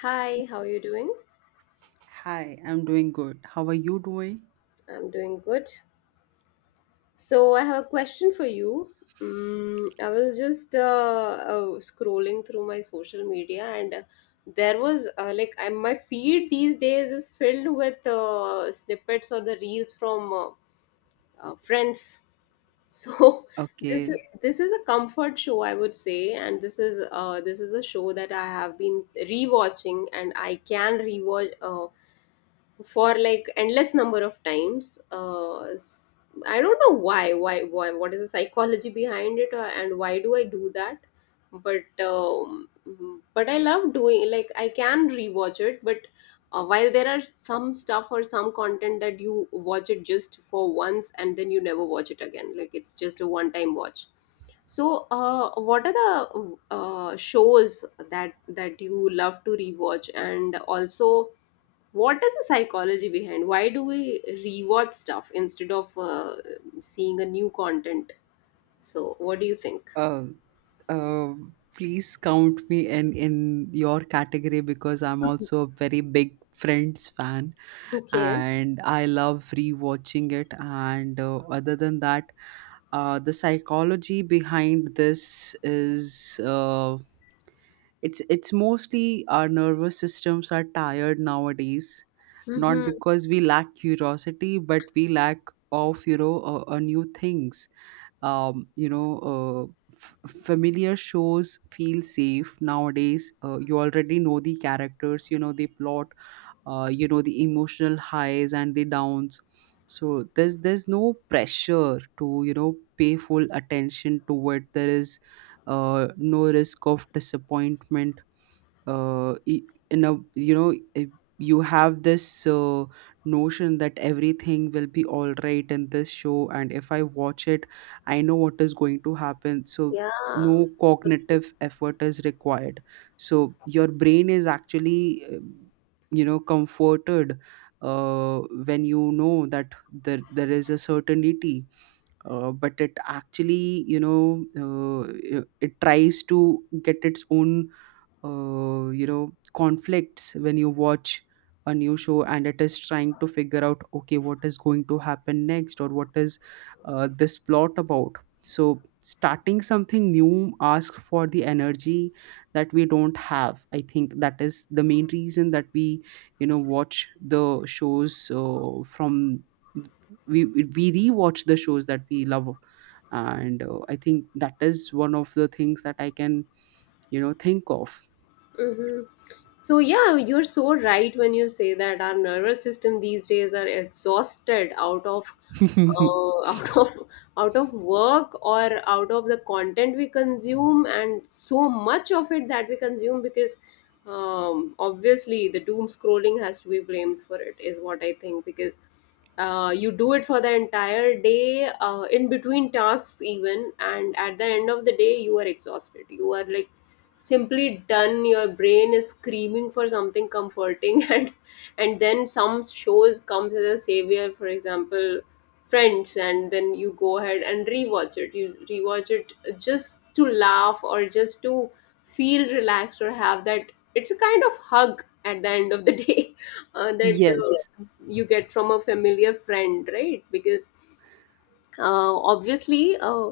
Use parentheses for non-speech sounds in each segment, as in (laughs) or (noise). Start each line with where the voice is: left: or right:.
left: Hi, how are you doing?
right: Hi, I'm doing good. How are you doing?
left: I'm doing good. So, I have a question for you. I was just scrolling through my social media, and there was like my feed these days is filled with snippets or the reels from friends. So (laughs) this is
right: Okay.
left: this is a comfort show, I would say, and this is a show that I have been rewatching, and I can rewatch. For like endless number of times I don't know why, what is the psychology behind it, and why do I do that, but I love doing, like I can rewatch it. But while there are some stuff or some content that you watch it just for once and then you never watch it again, like it's just a one time watch. So, what are the shows that you love to rewatch, and also what is the psychology behind? Why do we rewatch stuff instead of seeing a new content? So, what do you think?
right: Uh, uh, please count me in your category because I'm also a very big Friends fan,
left: Okay.
right: and I love rewatching it. And other than that, the psychology behind this is it's mostly our nervous systems are tired nowadays, not because we lack curiosity but we lack of new things. um you know uh, Familiar shows feel safe nowadays. You already know the characters, you know the plot, you know the emotional highs and the downs. So there's no pressure to, you know, pay full attention to it. There is no risk of disappointment. uh, e- in a, you know, if you have this notion that everything will be all right in this show, and if I watch it, I know what is going to happen, so
left: Yeah.
right: no
left: So true.
right: cognitive effort is required. So your brain is actually, you know, comforted uh, when you know that there is a certainty. But it actually, you know, it tries to get its own you know conflicts when you watch a new show, and it is trying to figure out, okay, what is going to happen next, or what is this plot about. So starting something new ask for the energy that we don't have. I think that is the main reason that we, you know, watch the shows from we we rewatch the shows that we love. And I think that is one of the things that I can, you know, think of.
left: Mm-hmm. So yeah, you're so right when you say that our nervous system these days are exhausted out of
right: (laughs)
left: uh, (laughs) out of out of work, or out of the content we consume, and so much of it that we consume because obviously the doom scrolling has to be blamed for it, is what I think, because you do it for the entire day in between tasks even, and at the end of the day you are exhausted, you are like simply done, your brain is screaming for something comforting (laughs) and then some shows comes as a savior, for example friends, and then you go ahead and rewatch it, you rewatch it just to laugh or just to feel relaxed, or have that, it's a kind of hug at the end of the day (laughs) that
right: Yes.
left: you get from a familiar friend, right? Because obviously uh,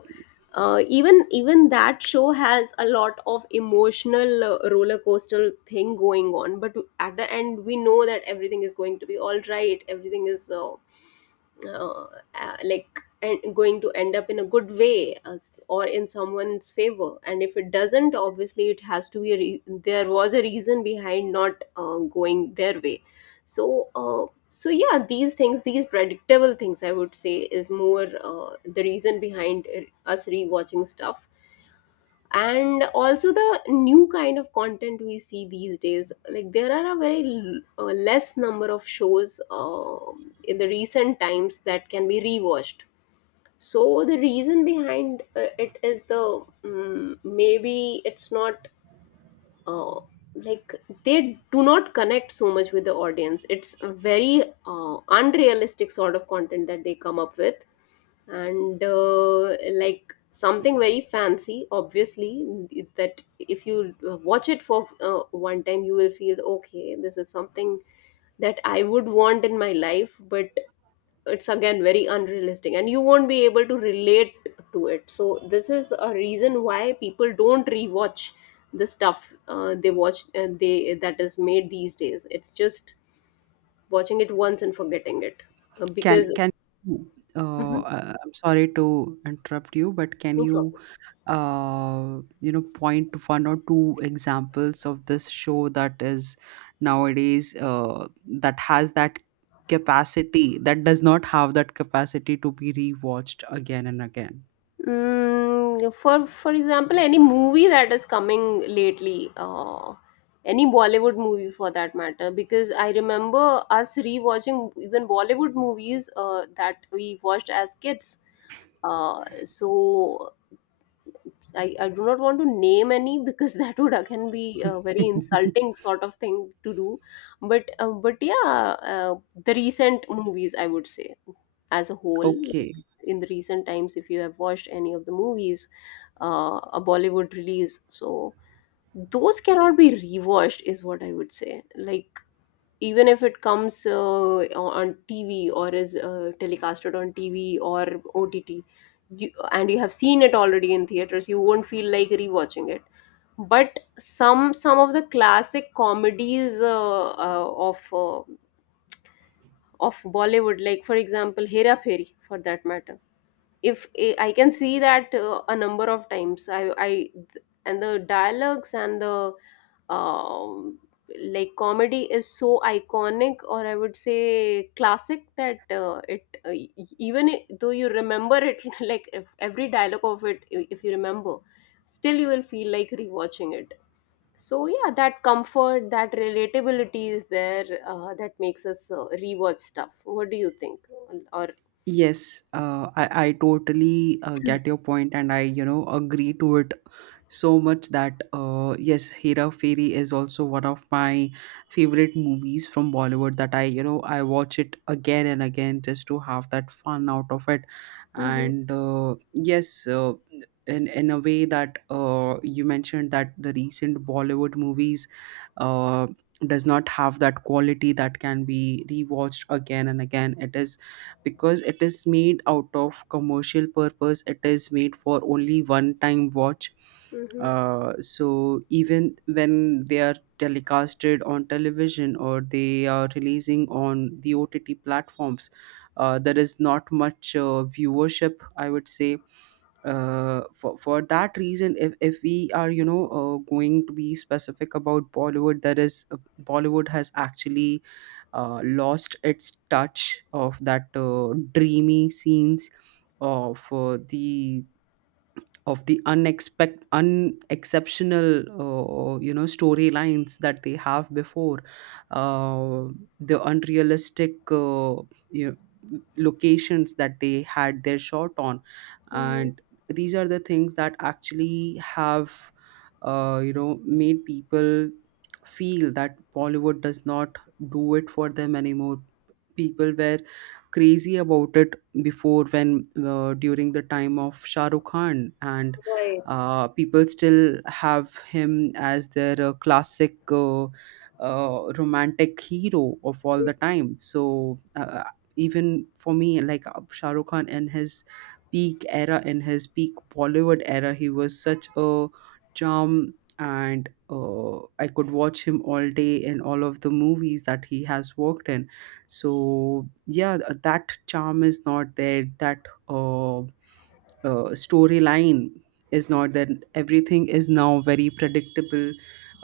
left: uh, even that show has a lot of emotional roller coaster thing going on, but at the end we know that everything is going to be all right, everything is uh, like and going to end up in a good way, or in someone's favor. And if it doesn't, obviously it has to be a there was a reason behind not going their way. So yeah, these things, these predictable things I would say is more the reason behind us rewatching stuff. And also the new kind of content we see these days, like there are a very less number of shows in the recent times that can be rewatched. So the reason behind it is the maybe it's not uh, like they do not connect so much with the audience. It's a very unrealistic sort of content that they come up with. And like something very fancy, obviously, that if you watch it for one time you will feel, okay, this is something that I would want in my life, but it's again very unrealistic and you won't be able to relate to it. So this is a reason why people don't rewatch the stuff they watch, they, that is made these days, it's just watching it once and forgetting it.
right: Can
left: Because
right: can you,
left: Mhm.
right: I'm sorry to interrupt you, but can
left: No
right: you,
left: problem.
right: you know, point to one or two examples of this show that is nowadays that has that capacity, that does not have that capacity to be rewatched again and again?
left: For example, any movie that is coming lately, any Bollywood movie for that matter, because I remember us rewatching even Bollywood movies that we watched as kids. So I do not want to name any because (laughs) that would again be a very insulting
right: (laughs)
left: sort of thing to do. But yeah, the recent movies I would say as a whole,
right: Okay.
left: like in the recent times, if you have watched any of the movies, a Bollywood release, so those cannot be rewatched is what I would say. Like even if it comes on TV or is telecasted on TV or OTT, and you have seen it already in theaters, you won't feel like rewatching it. But some of the classic comedies of Bollywood, like for example Hera Pheri, for that matter, if I can see that a number of times, I, and the dialogues and the um, like comedy is so iconic or I would say classic that it even though you remember it (laughs) like, if every dialogue of it, if you remember, still you will feel like rewatching it. So yeah, that comfort, that relatability is there, that makes us rewatch stuff. What do you think? Or
right: Yes, I totally get your point, and I, you know, agree to it so much that yes, Hera fairy is also one of my favorite movies from Bollywood that I, you know, I watch it again and again just to have that fun out of it.
left: Mhm,
right: And yes, in a way that you mentioned that the recent Bollywood movies uh, does not have that quality that can be rewatched again and again, it is because it is made out of commercial purpose, it is made for only one time watch.
left: mhm,
right: So even when they are telecasted on television or they are releasing on the OTT platforms, there is not much viewership, I would say. For that reason, if we are, you know, going to be specific about Bollywood, there is Bollywood has actually lost its touch of that dreamy scenes of the unexpect unexceptional you know storylines that they have before, uh, the unrealistic, you know, locations that they had their shot on,
left: mhm.
right: and these are the things that actually have you know made people feel that Bollywood does not do it for them anymore. People were crazy about it before, when during the time of Shah Rukh Khan, and
left: Right.
right: people still have him as their classic romantic hero of all the time. So even for me, like, Shah Rukh Khan in his peak era, in his peak Bollywood era, he was such a charm. And I could watch him all day in all of the movies that he has worked in. So yeah, that charm is not there, that storyline is not there, everything is now very predictable.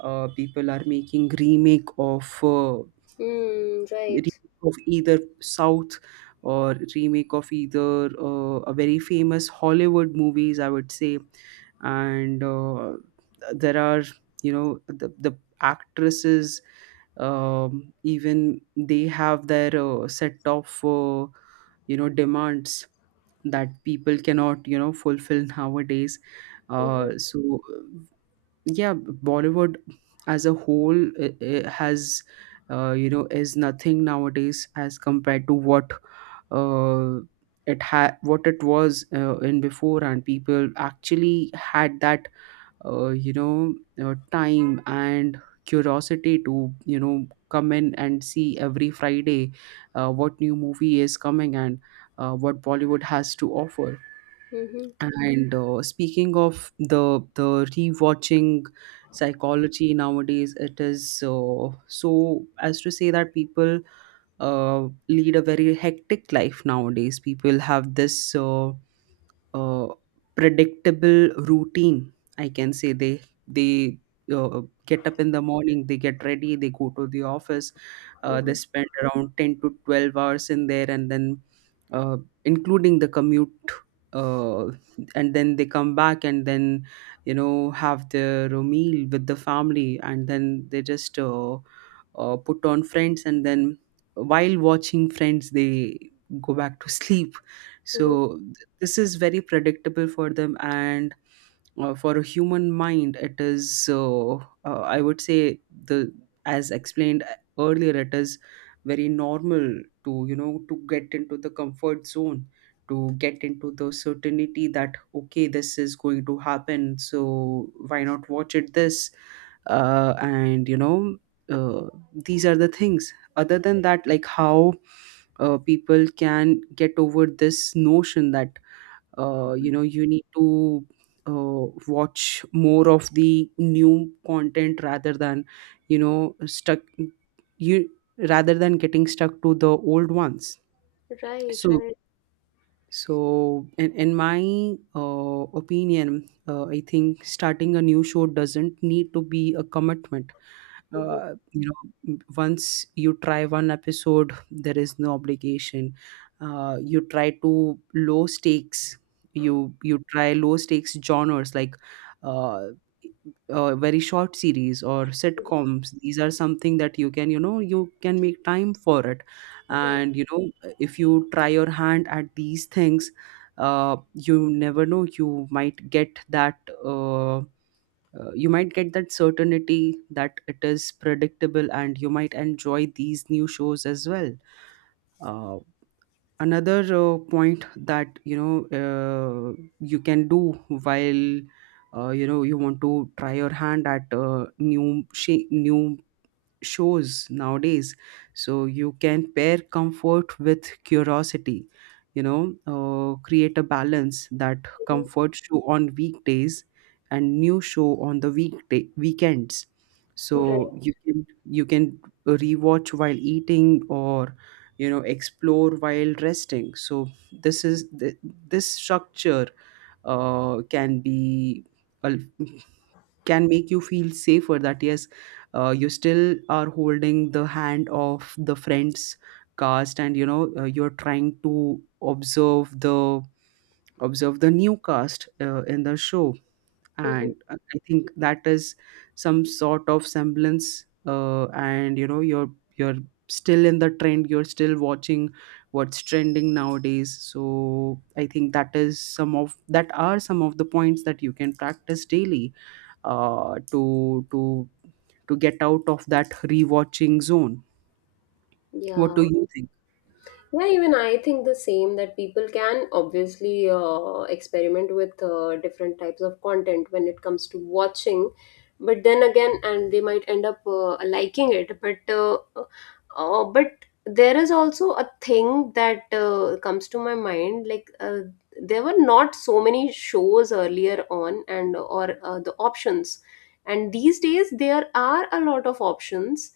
right: People are making remake of,
left: Mm,
right: remake
left: right.
right: either South or remake of either a very famous Hollywood movies, I would say. And there are, you know, the actresses, even they have their set of, you know, demands that people cannot, you know, fulfill nowadays.
left: Mm-hmm.
right: So yeah, Bollywood as a whole, has, you know, is nothing nowadays as compared to what uh, it had, what it was in before, and people actually had that you know time and curiosity to, you know, come in and see every Friday what new movie is coming and what Bollywood has to offer.
left: Mm-hmm.
right: And speaking of the rewatching psychology nowadays, it is so as to say that people lead a very hectic life nowadays. People have this uh, uh, predictable routine. I can say they, they get up in the morning, they get ready, they go to the office, they
left: Mm-hmm.
right: spend around 10 to 12 hours in there, and then uh, including the commute. Uh, and then they come back and then, you know, have their meal with the family, and then they just put on Friends, and then while watching Friends they go back to (laughs) sleep.
left: Mm-hmm.
right: So this is very predictable for them, and for a human mind it is, I would say, the as explained earlier, it is very normal to, you know, to get into the comfort zone, to get into the certainty that, okay, this is going to happen, so why not watch it this and, you know, uh, these are the things. Other than that, like how people can get over this notion that you know you need to watch more of the new content, rather than you know stuck you rather than getting stuck to the old ones.
left: Right,
right: So
left: right.
right: so, in my opinion, I think starting a new show doesn't need to be a commitment.
left: Mm-hmm.
right: You know, once you try one episode, there is no obligation. You try to low stakes. You try low stakes genres like uh, very short series or sitcoms. These are something that you can, you know, you can make time for it,
left: Right.
right: and, you know, if you try your hand at these things, you never know, you might get that uh, you might get that certainty that it is predictable, and you might enjoy these new shows as well. uh, Another point that, you know, you can do while you know you want to try your hand at new shows nowadays. So you can pair comfort with curiosity, you know, create a balance: that
left: Mm-hmm.
right: comfort show on weekdays and new show on the weekday weekends. So you
left: Right.
right: can you can rewatch while eating, or, you know, explore while resting. So this is this structure can be, al- can make you feel safer that yes, you still are holding the hand of the Friends' cast, and, you know, you're trying to observe the new cast in the show.
left: Mm-hmm.
right: And I think that is some sort of semblance, and, you know, you're still in the trend, you're still watching what's trending nowadays. So I think that is some of the points that you can practice daily, uh, to to to get out of that rewatching zone. What do
left: Yeah.
right: you think?
left: Yeah, even I think the same, that people can obviously experiment with different types of content when it comes to watching, but then again, and they might end up liking it. But there is also a thing that comes to my mind, like there were not so many shows earlier on, and or the options, and these days there are a lot of options,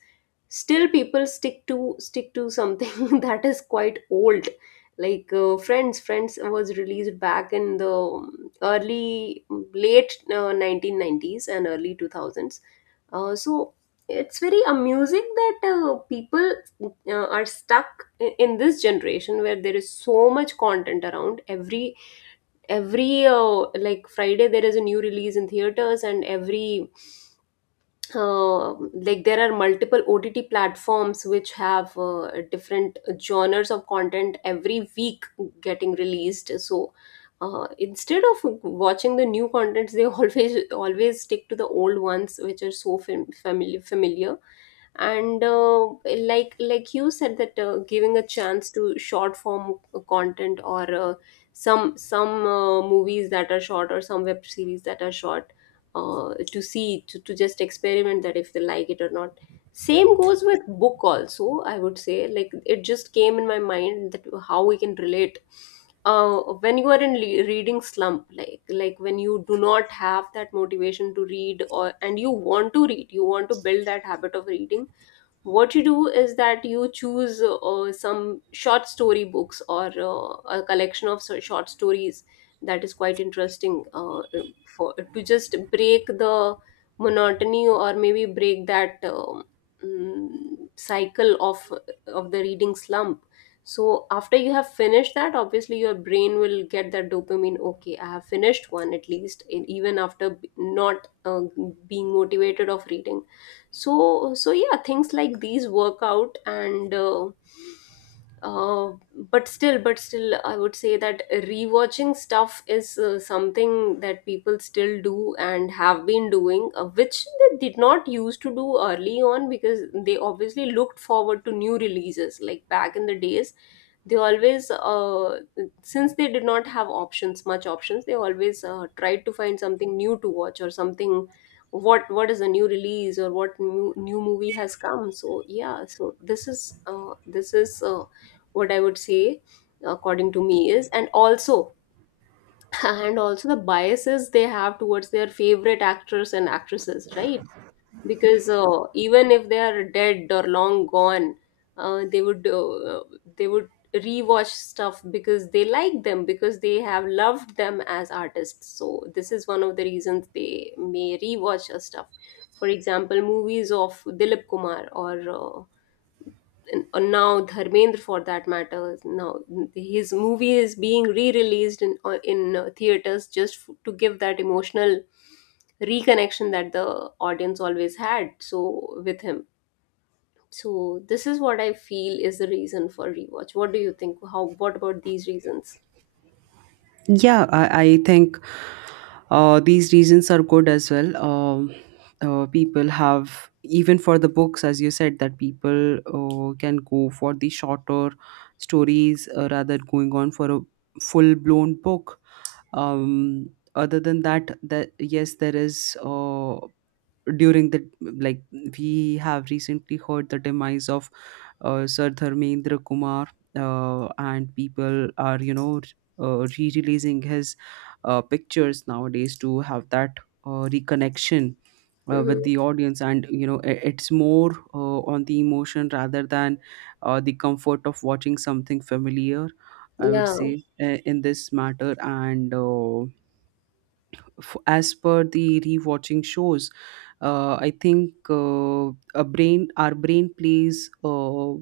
left: still people stick to something (laughs) that is quite old, like friends was released back in the early late 1990s and early 2000s. So it's very amusing that people are stuck in this generation where there is so much content around, every like friday there is a new release in theaters, and every like there are multiple OTT platforms which have different genres of content every week getting released. So instead of watching the new contents, they (laughs) always stick to the old ones, which are so familiar. And like you said that giving a chance to short form content, or some movies that are short, or some web series that are short, to see to just experiment that if they like it or not. Same goes with book also, I would say, like it just came in my mind that how we can relate uh, when you are in reading slump, like when you do not have that motivation to read, or and you want to read, you want to build that habit of reading, what you do is that you choose some short story books, or a collection of short stories that is quite interesting, for to just break the monotony, or maybe break that cycle of the reading slump. So after you have finished that, obviously your brain will get that dopamine, okay I have finished one at least, and even after not being motivated of reading. So yeah, things like these work out. And but still, but still I would say that rewatching stuff is something that people still do and have been doing, which they did not used to do early on, because they obviously looked forward to new releases. Like back in the days, they always since they did not have options, much options, they always tried to find something new to watch, or something, what is a new release, or what new movie has come. So yeah, so this is what I would say according to me is. And also (laughs) and also the biases they have towards their favorite actors and actresses, right? Because even if they are dead or long gone, uh, they would uh, they would rewatch stuff because they like them, because they have loved them as artists. So this is one of the reasons they may rewatch a stuff. For example, movies of Dilip Kumar, or and now Dharmendra, for that matter, now his movie is being re-released in theaters, just to give that emotional reconnection that the audience always had, so with him. So this is what I feel is the reason for rewatch. What do you think? How, what about these reasons?
right: Yeah, I think these reasons are good as well. People have, even for the books, as you said, that people, can go for the shorter stories, rather going on for a full blown book. Um, Other than that, yes, there is during the, we have recently heard the demise of Sir Dharmendra Kumar, and people are, re-releasing his pictures nowadays to have that reconnection
left: Hmm.
right: with the audience. And you know, it's more on the emotion rather than the comfort of watching something familiar, I would
left: Yeah.
right: say, in this matter. And as per the rewatching shows, I think a brain our brain plays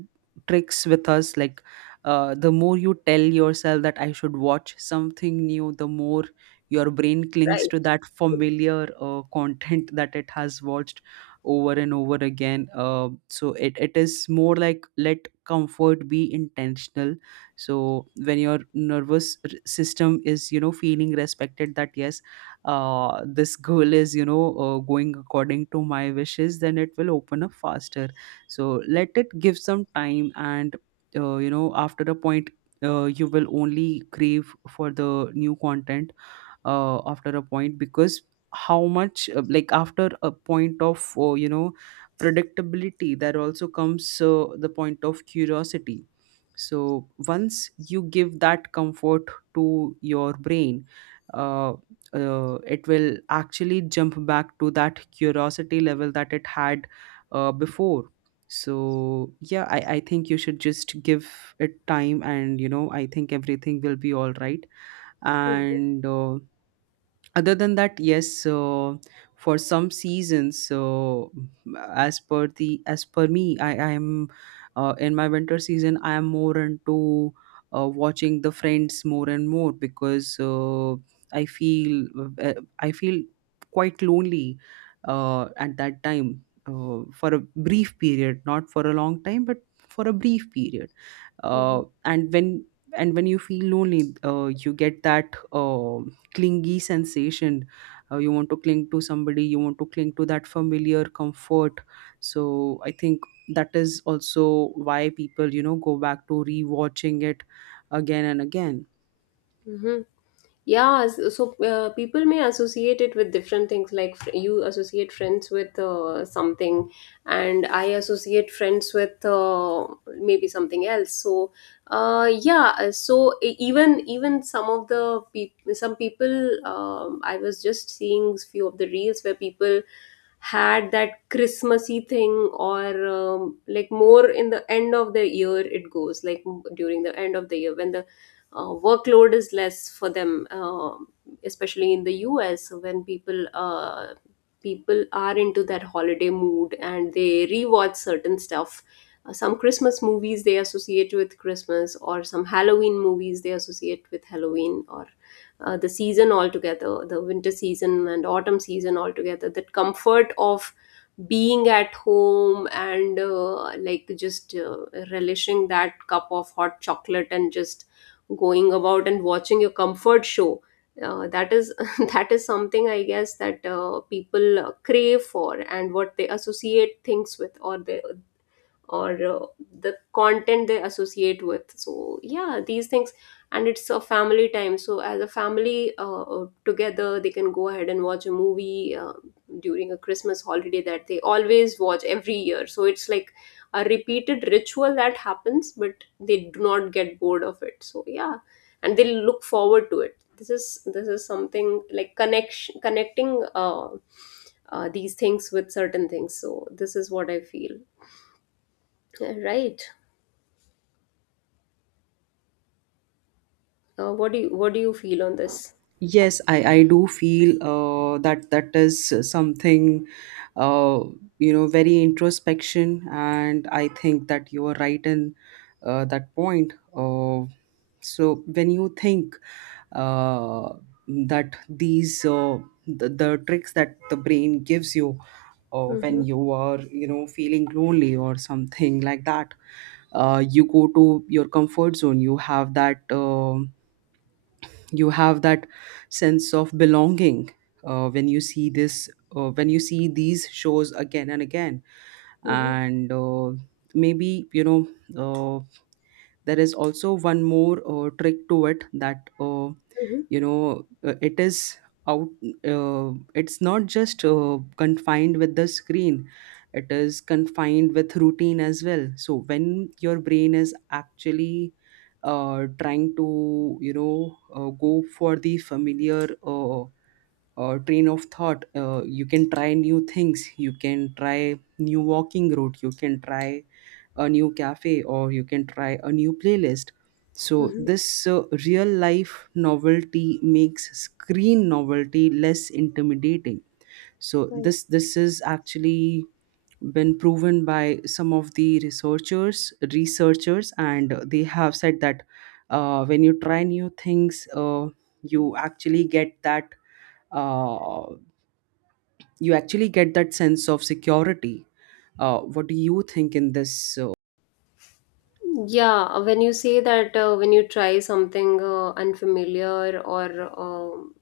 right: tricks with us. Like, the more you tell yourself that I should watch something new, the more your brain clings to
left: Right.
right: that familiar content that it has watched over and over again. Uh, so it is more like, let comfort be intentional. So when your nervous system is, you know, feeling respected, that yes, this goal is, you know, going according to my wishes, then it will open up faster. So let it give some time. And you know, after a point, you will only crave for the new content after a point. Because how much, like, after a point of, you know, predictability, there also comes the point of curiosity. So once you give that comfort to your brain, uh, it will actually jump back to that curiosity level that it had before. So yeah, I think you should just give it time, and you know, I think everything will be all right. And other than that, yes, for some seasons. So as per me, I am in my winter season. I am more into watching the Friends more and more, because I feel, uh, I feel quite lonely at that time, for a brief period, not for a long time, but for a brief period. And when, and when you feel lonely, you get that clingy sensation. You want to cling to somebody, you want to cling to that familiar comfort. So I think that is also why people, you know, go back to rewatching it again and again.
left: Hmm. Yeah, so people may associate it with different things. Like you associate friends with something, and I associate friends with maybe something else. So, yeah. So even some of the people, some people, I was just seeing few of the reels where people had that Christmassy thing, or like more in the end of the year it goes, like during the end of the year when the workload is less for them, especially in the US when people people are into that holiday mood and they rewatch certain stuff. Some Christmas movies they associate with Christmas, or some Halloween movies they associate with Halloween, or the season altogether, the winter season and autumn season altogether. That comfort of being at home and like just relishing that cup of hot chocolate and just going about and watching your comfort show that is (laughs) that is something I guess that people crave for and what they associate things with or they, or the content they associate with. So yeah, these things, and it's a family time, so as a family together they can go ahead and watch a movie during a Christmas holiday that they always watch every year. So it's like a repeated ritual that happens, but they do not get bored of it, so yeah, and they look forward to it. This is something like connection connecting these things with certain things. So this is what I feel. Right. What do you feel on this?
right: Yes, I do feel that that is something, uh, you know, very introspection. And I think that you are right in that point. So when you think uh, that these, the tricks that the brain gives you when
left: Mm-hmm.
right: you are, you know, feeling lonely or something like that, you go to your comfort zone. You have that. You have that sense of belonging when you see this, when you see these shows again and again.
left: Mm-hmm.
right: And maybe, you know, uh, there is also one more trick to it, that
left: Mm-hmm.
right: you know, it is out. It's not just confined with the screen, it is confined with routine as well. So when your brain is actually trying to, you know, go for the familiar train of thought, you can try new things, you can try new walking route, you can try a new cafe, or you can try a new playlist. So
left: Mm-hmm.
right: this real life novelty makes screen novelty less intimidating. So
left: Right.
right: this, is actually been proven by some of the researchers, and they have said that when you try new things, you actually get that uh, you actually get that sense of security. What do you think in this?
left: Yeah, when you say that when you try something unfamiliar um,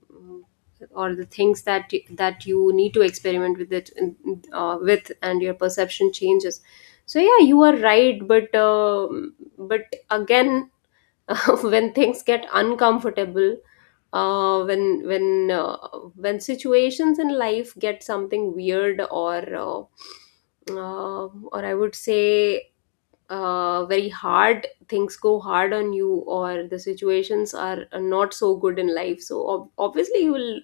left: or the things that that you need to experiment with it with, and your perception changes. So yeah, you are right, but but again, (laughs) when things get uncomfortable, uh, when when uh, when situations in life get something weird or I would say very hard things go hard on you, or the situations are not so good in life. So obviously you will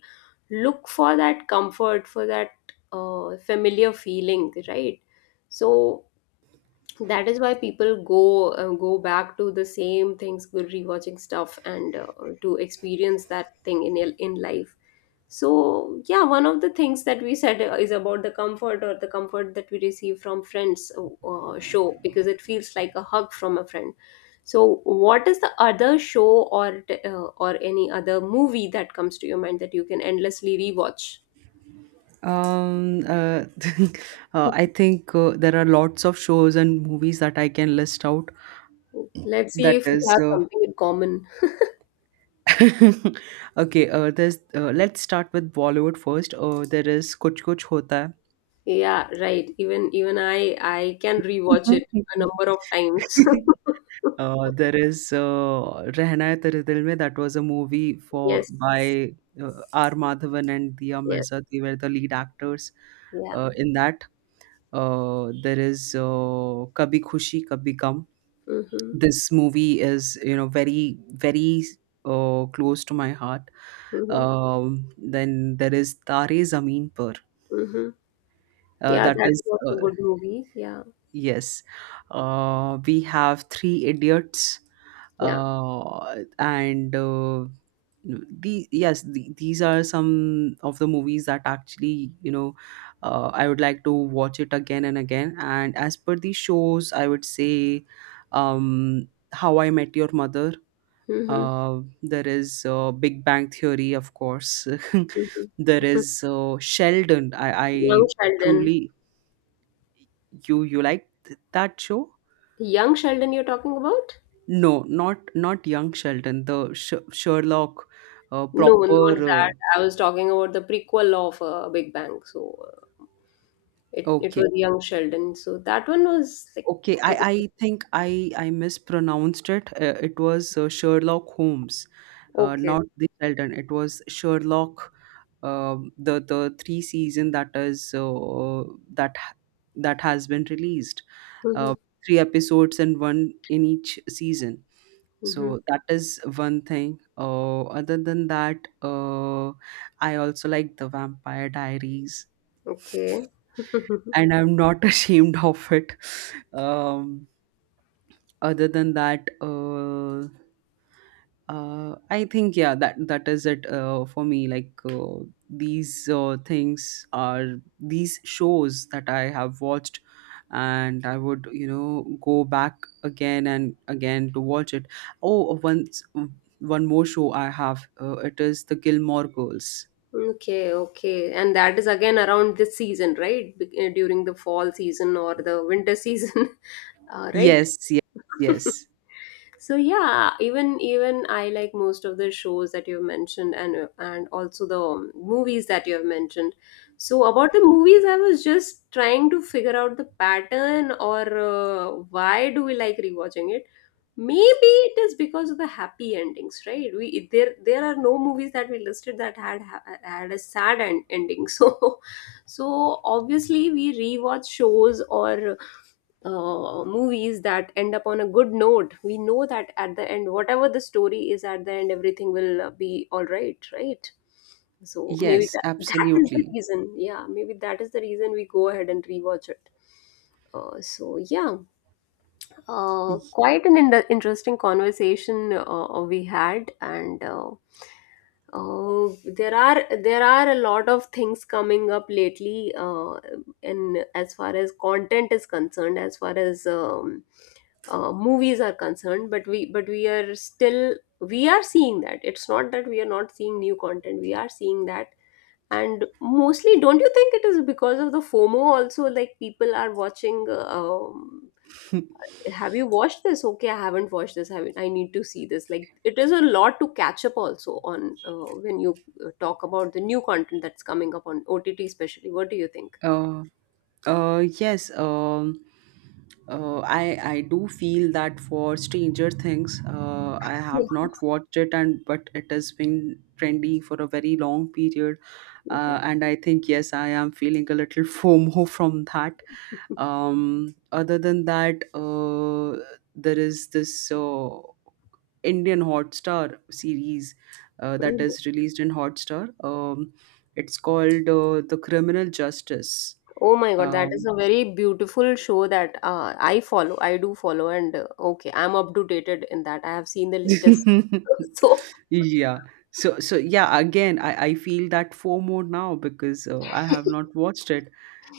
left: look for that comfort, for that familiar feeling, right? So that is why people go back to the same things, good rewatching stuff, and to experience that thing in life. So yeah, one of the things that we said is about the comfort, or the comfort that we receive from friends, show, because it feels like a hug from a friend. So, what is the other show, or or any other movie that comes to your mind that you can endlessly rewatch?
right: Um, uh, (laughs) I think there are lots of shows and movies that I can list out.
left: Let's see
right: That
left: if we
right: is,
left: have something in common.
right: (laughs) okay. There's. Let's start with Bollywood first. There is Kuch Kuch Hota Hai.
left: Yeah, right. Even I can rewatch it a
right: Mhm.
left: number of times.
right: (laughs)
left: (laughs)
right: There is Rehna Hai Tere Dil Mein. That was a movie for
left: Yes.
right: by R. Madhavan and Diya
left: Yes.
right: Mirza. They were the lead actors
left: Yeah.
right: in that. There is Kabhi Khushi Kabhi Gum.
left: Mm-hmm.
right: This movie is, you know, very very close to my heart.
left: Mm-hmm.
right: Then there is Tare Zameen Par.
left: Mm-hmm. Yeah,
right: That
left: that
right: is
left: was
right: uh,
left: a good movie. Yeah,
right: yes, we have Three Idiots.
left: yeah.
right: And the these are some of the movies that actually, you know, I would like to watch it again and again. And as per the shows, I would say, How I Met Your Mother.
left: Mm-hmm.
right: There is Big Bang Theory, of course. (laughs) there
left: Mm-hmm.
right: is Sheldon. I
left: (laughs) Young Sheldon.
right: truly. You like that show?
left: Young Sheldon, you're talking about?
right: No, not, not Young Sheldon. The Sherlock,
left: No,
right: proper.
left: not
right: Uh,
left: that. I was talking about the prequel of Big Bang. So it
right: okay.
left: was Young Sheldon. So that one was like
right: Okay,
left: quite
right: I think I mispronounced it. It was Sherlock Holmes,
left: okay.
right: not the Sheldon. It was Sherlock, the three season that is that ha- that has been released.
left: Mm-hmm.
right: Uh, three episodes and one in each season.
left: Mm-hmm.
right: So that is one thing. Other than that, uh, I also like the Vampire Diaries,
left: Okay. (laughs)
right: and I'm not (laughs) ashamed of it. Um, other than that, I think yeah, that is it for me. Like, these things are these shows that I have watched, and I would, you know, go back again and again to watch it. Oh, once one more show I have. It is the Gilmore Girls.
left: Okay, okay. And that is again around this season, right? During the fall season or the winter season, (laughs) right?
right: Yes, yes,
left: (laughs)
right: yes,
left: So yeah, even I like most of the shows that you've mentioned, and also the movies that you've mentioned. So about the movies, I was just trying to figure out the pattern, or why do we like rewatching it? Maybe it is because of the happy endings, right? We there there are no movies that we listed that had had a sad ending. (laughs) So so obviously we rewatch shows or movies that end up on a good note. We know that at the end, whatever the story is, at the end everything will be all right, right? So maybe
right: yes,
left: that is the
right: absolutely.
left: reason. Yeah, maybe that is the reason we go ahead and rewatch it. So yeah, quite an interesting conversation we had. And there are a lot of things coming up lately. In as far as content is concerned, as far as movies are concerned, but we are still we are seeing that. It's not that we are not seeing new content. We are seeing that. And mostly, don't you think it is because of the FOMO also? Like people are watching. Have you watched this okay, I haven't watched this. I need to see this. Like, it is a lot to catch up also on, when you talk about the new content that's coming up on OTT especially. What do you think?
right: (laughs) uh, yes, I do feel that for Stranger Things, I have
left: Yeah.
right: not watched it, and but it has been trendy for a very long period,
left: (laughs)
right: and I think yes, I am feeling a little (laughs) FOMO from that. Other than that, there is this Indian Hotstar series that
left: Mhm.
right: is released in Hotstar. It's called The Criminal Justice.
left: Oh my god, that is
right: Um,
left: a very beautiful show that I follow. I do follow, and okay, I'm up to dated in that. I have seen the latest.
right: (laughs)
left: (laughs) So
right: Yeah. So so yeah, again, I feel that FOMO now, because I have not
left: (laughs)
right: watched it.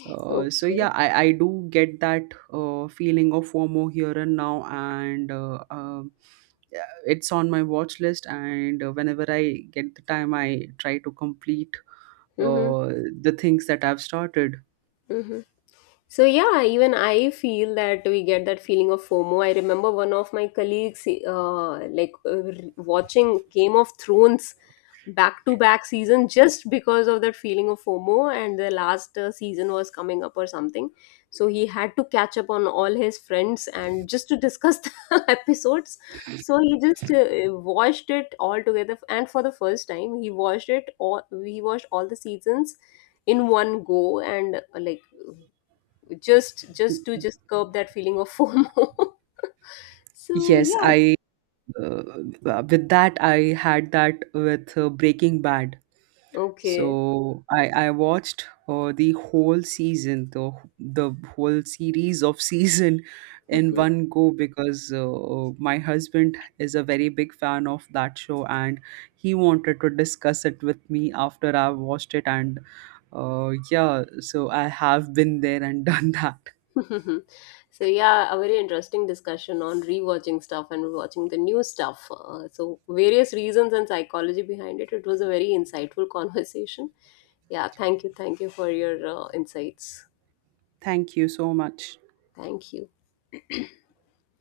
right: So
left: okay.
right: yeah, I do get that feeling of FOMO here and now. And yeah, it's on my watch list. And whenever I get the time, I try to complete
left: Mm-hmm.
right: uh, the things that I've started.
left: Mm-hmm. So yeah, even I feel that we get that feeling of FOMO. I remember one of my colleagues, watching Game of Thrones back to back season, just because of that feeling of FOMO, and the last season was coming up or something. So he had to catch up on all his friends and just to discuss (laughs) the episodes. So he just watched it all together, and for the first time, he watched it all. He watched all the seasons in one go, and like just to just curb that feeling of FOMO. (laughs) So
right: Yes,
left: yeah,
right: I uh, with that I had that with Breaking Bad.
left: okay.
right: So I watched the whole season, the whole series of (laughs) season in
left: (laughs)
right: one go, because my husband is a very big fan of that show, and he wanted to discuss it with me after I watched it. And yeah, so I have been there and (laughs) done that.
left: So yeah, a very interesting discussion on rewatching stuff and watching the new stuff. So various reasons and psychology behind it. It was a very insightful (laughs) conversation. Yeah, thank you for your insights.
right: Thank you so much.
left: Thank you.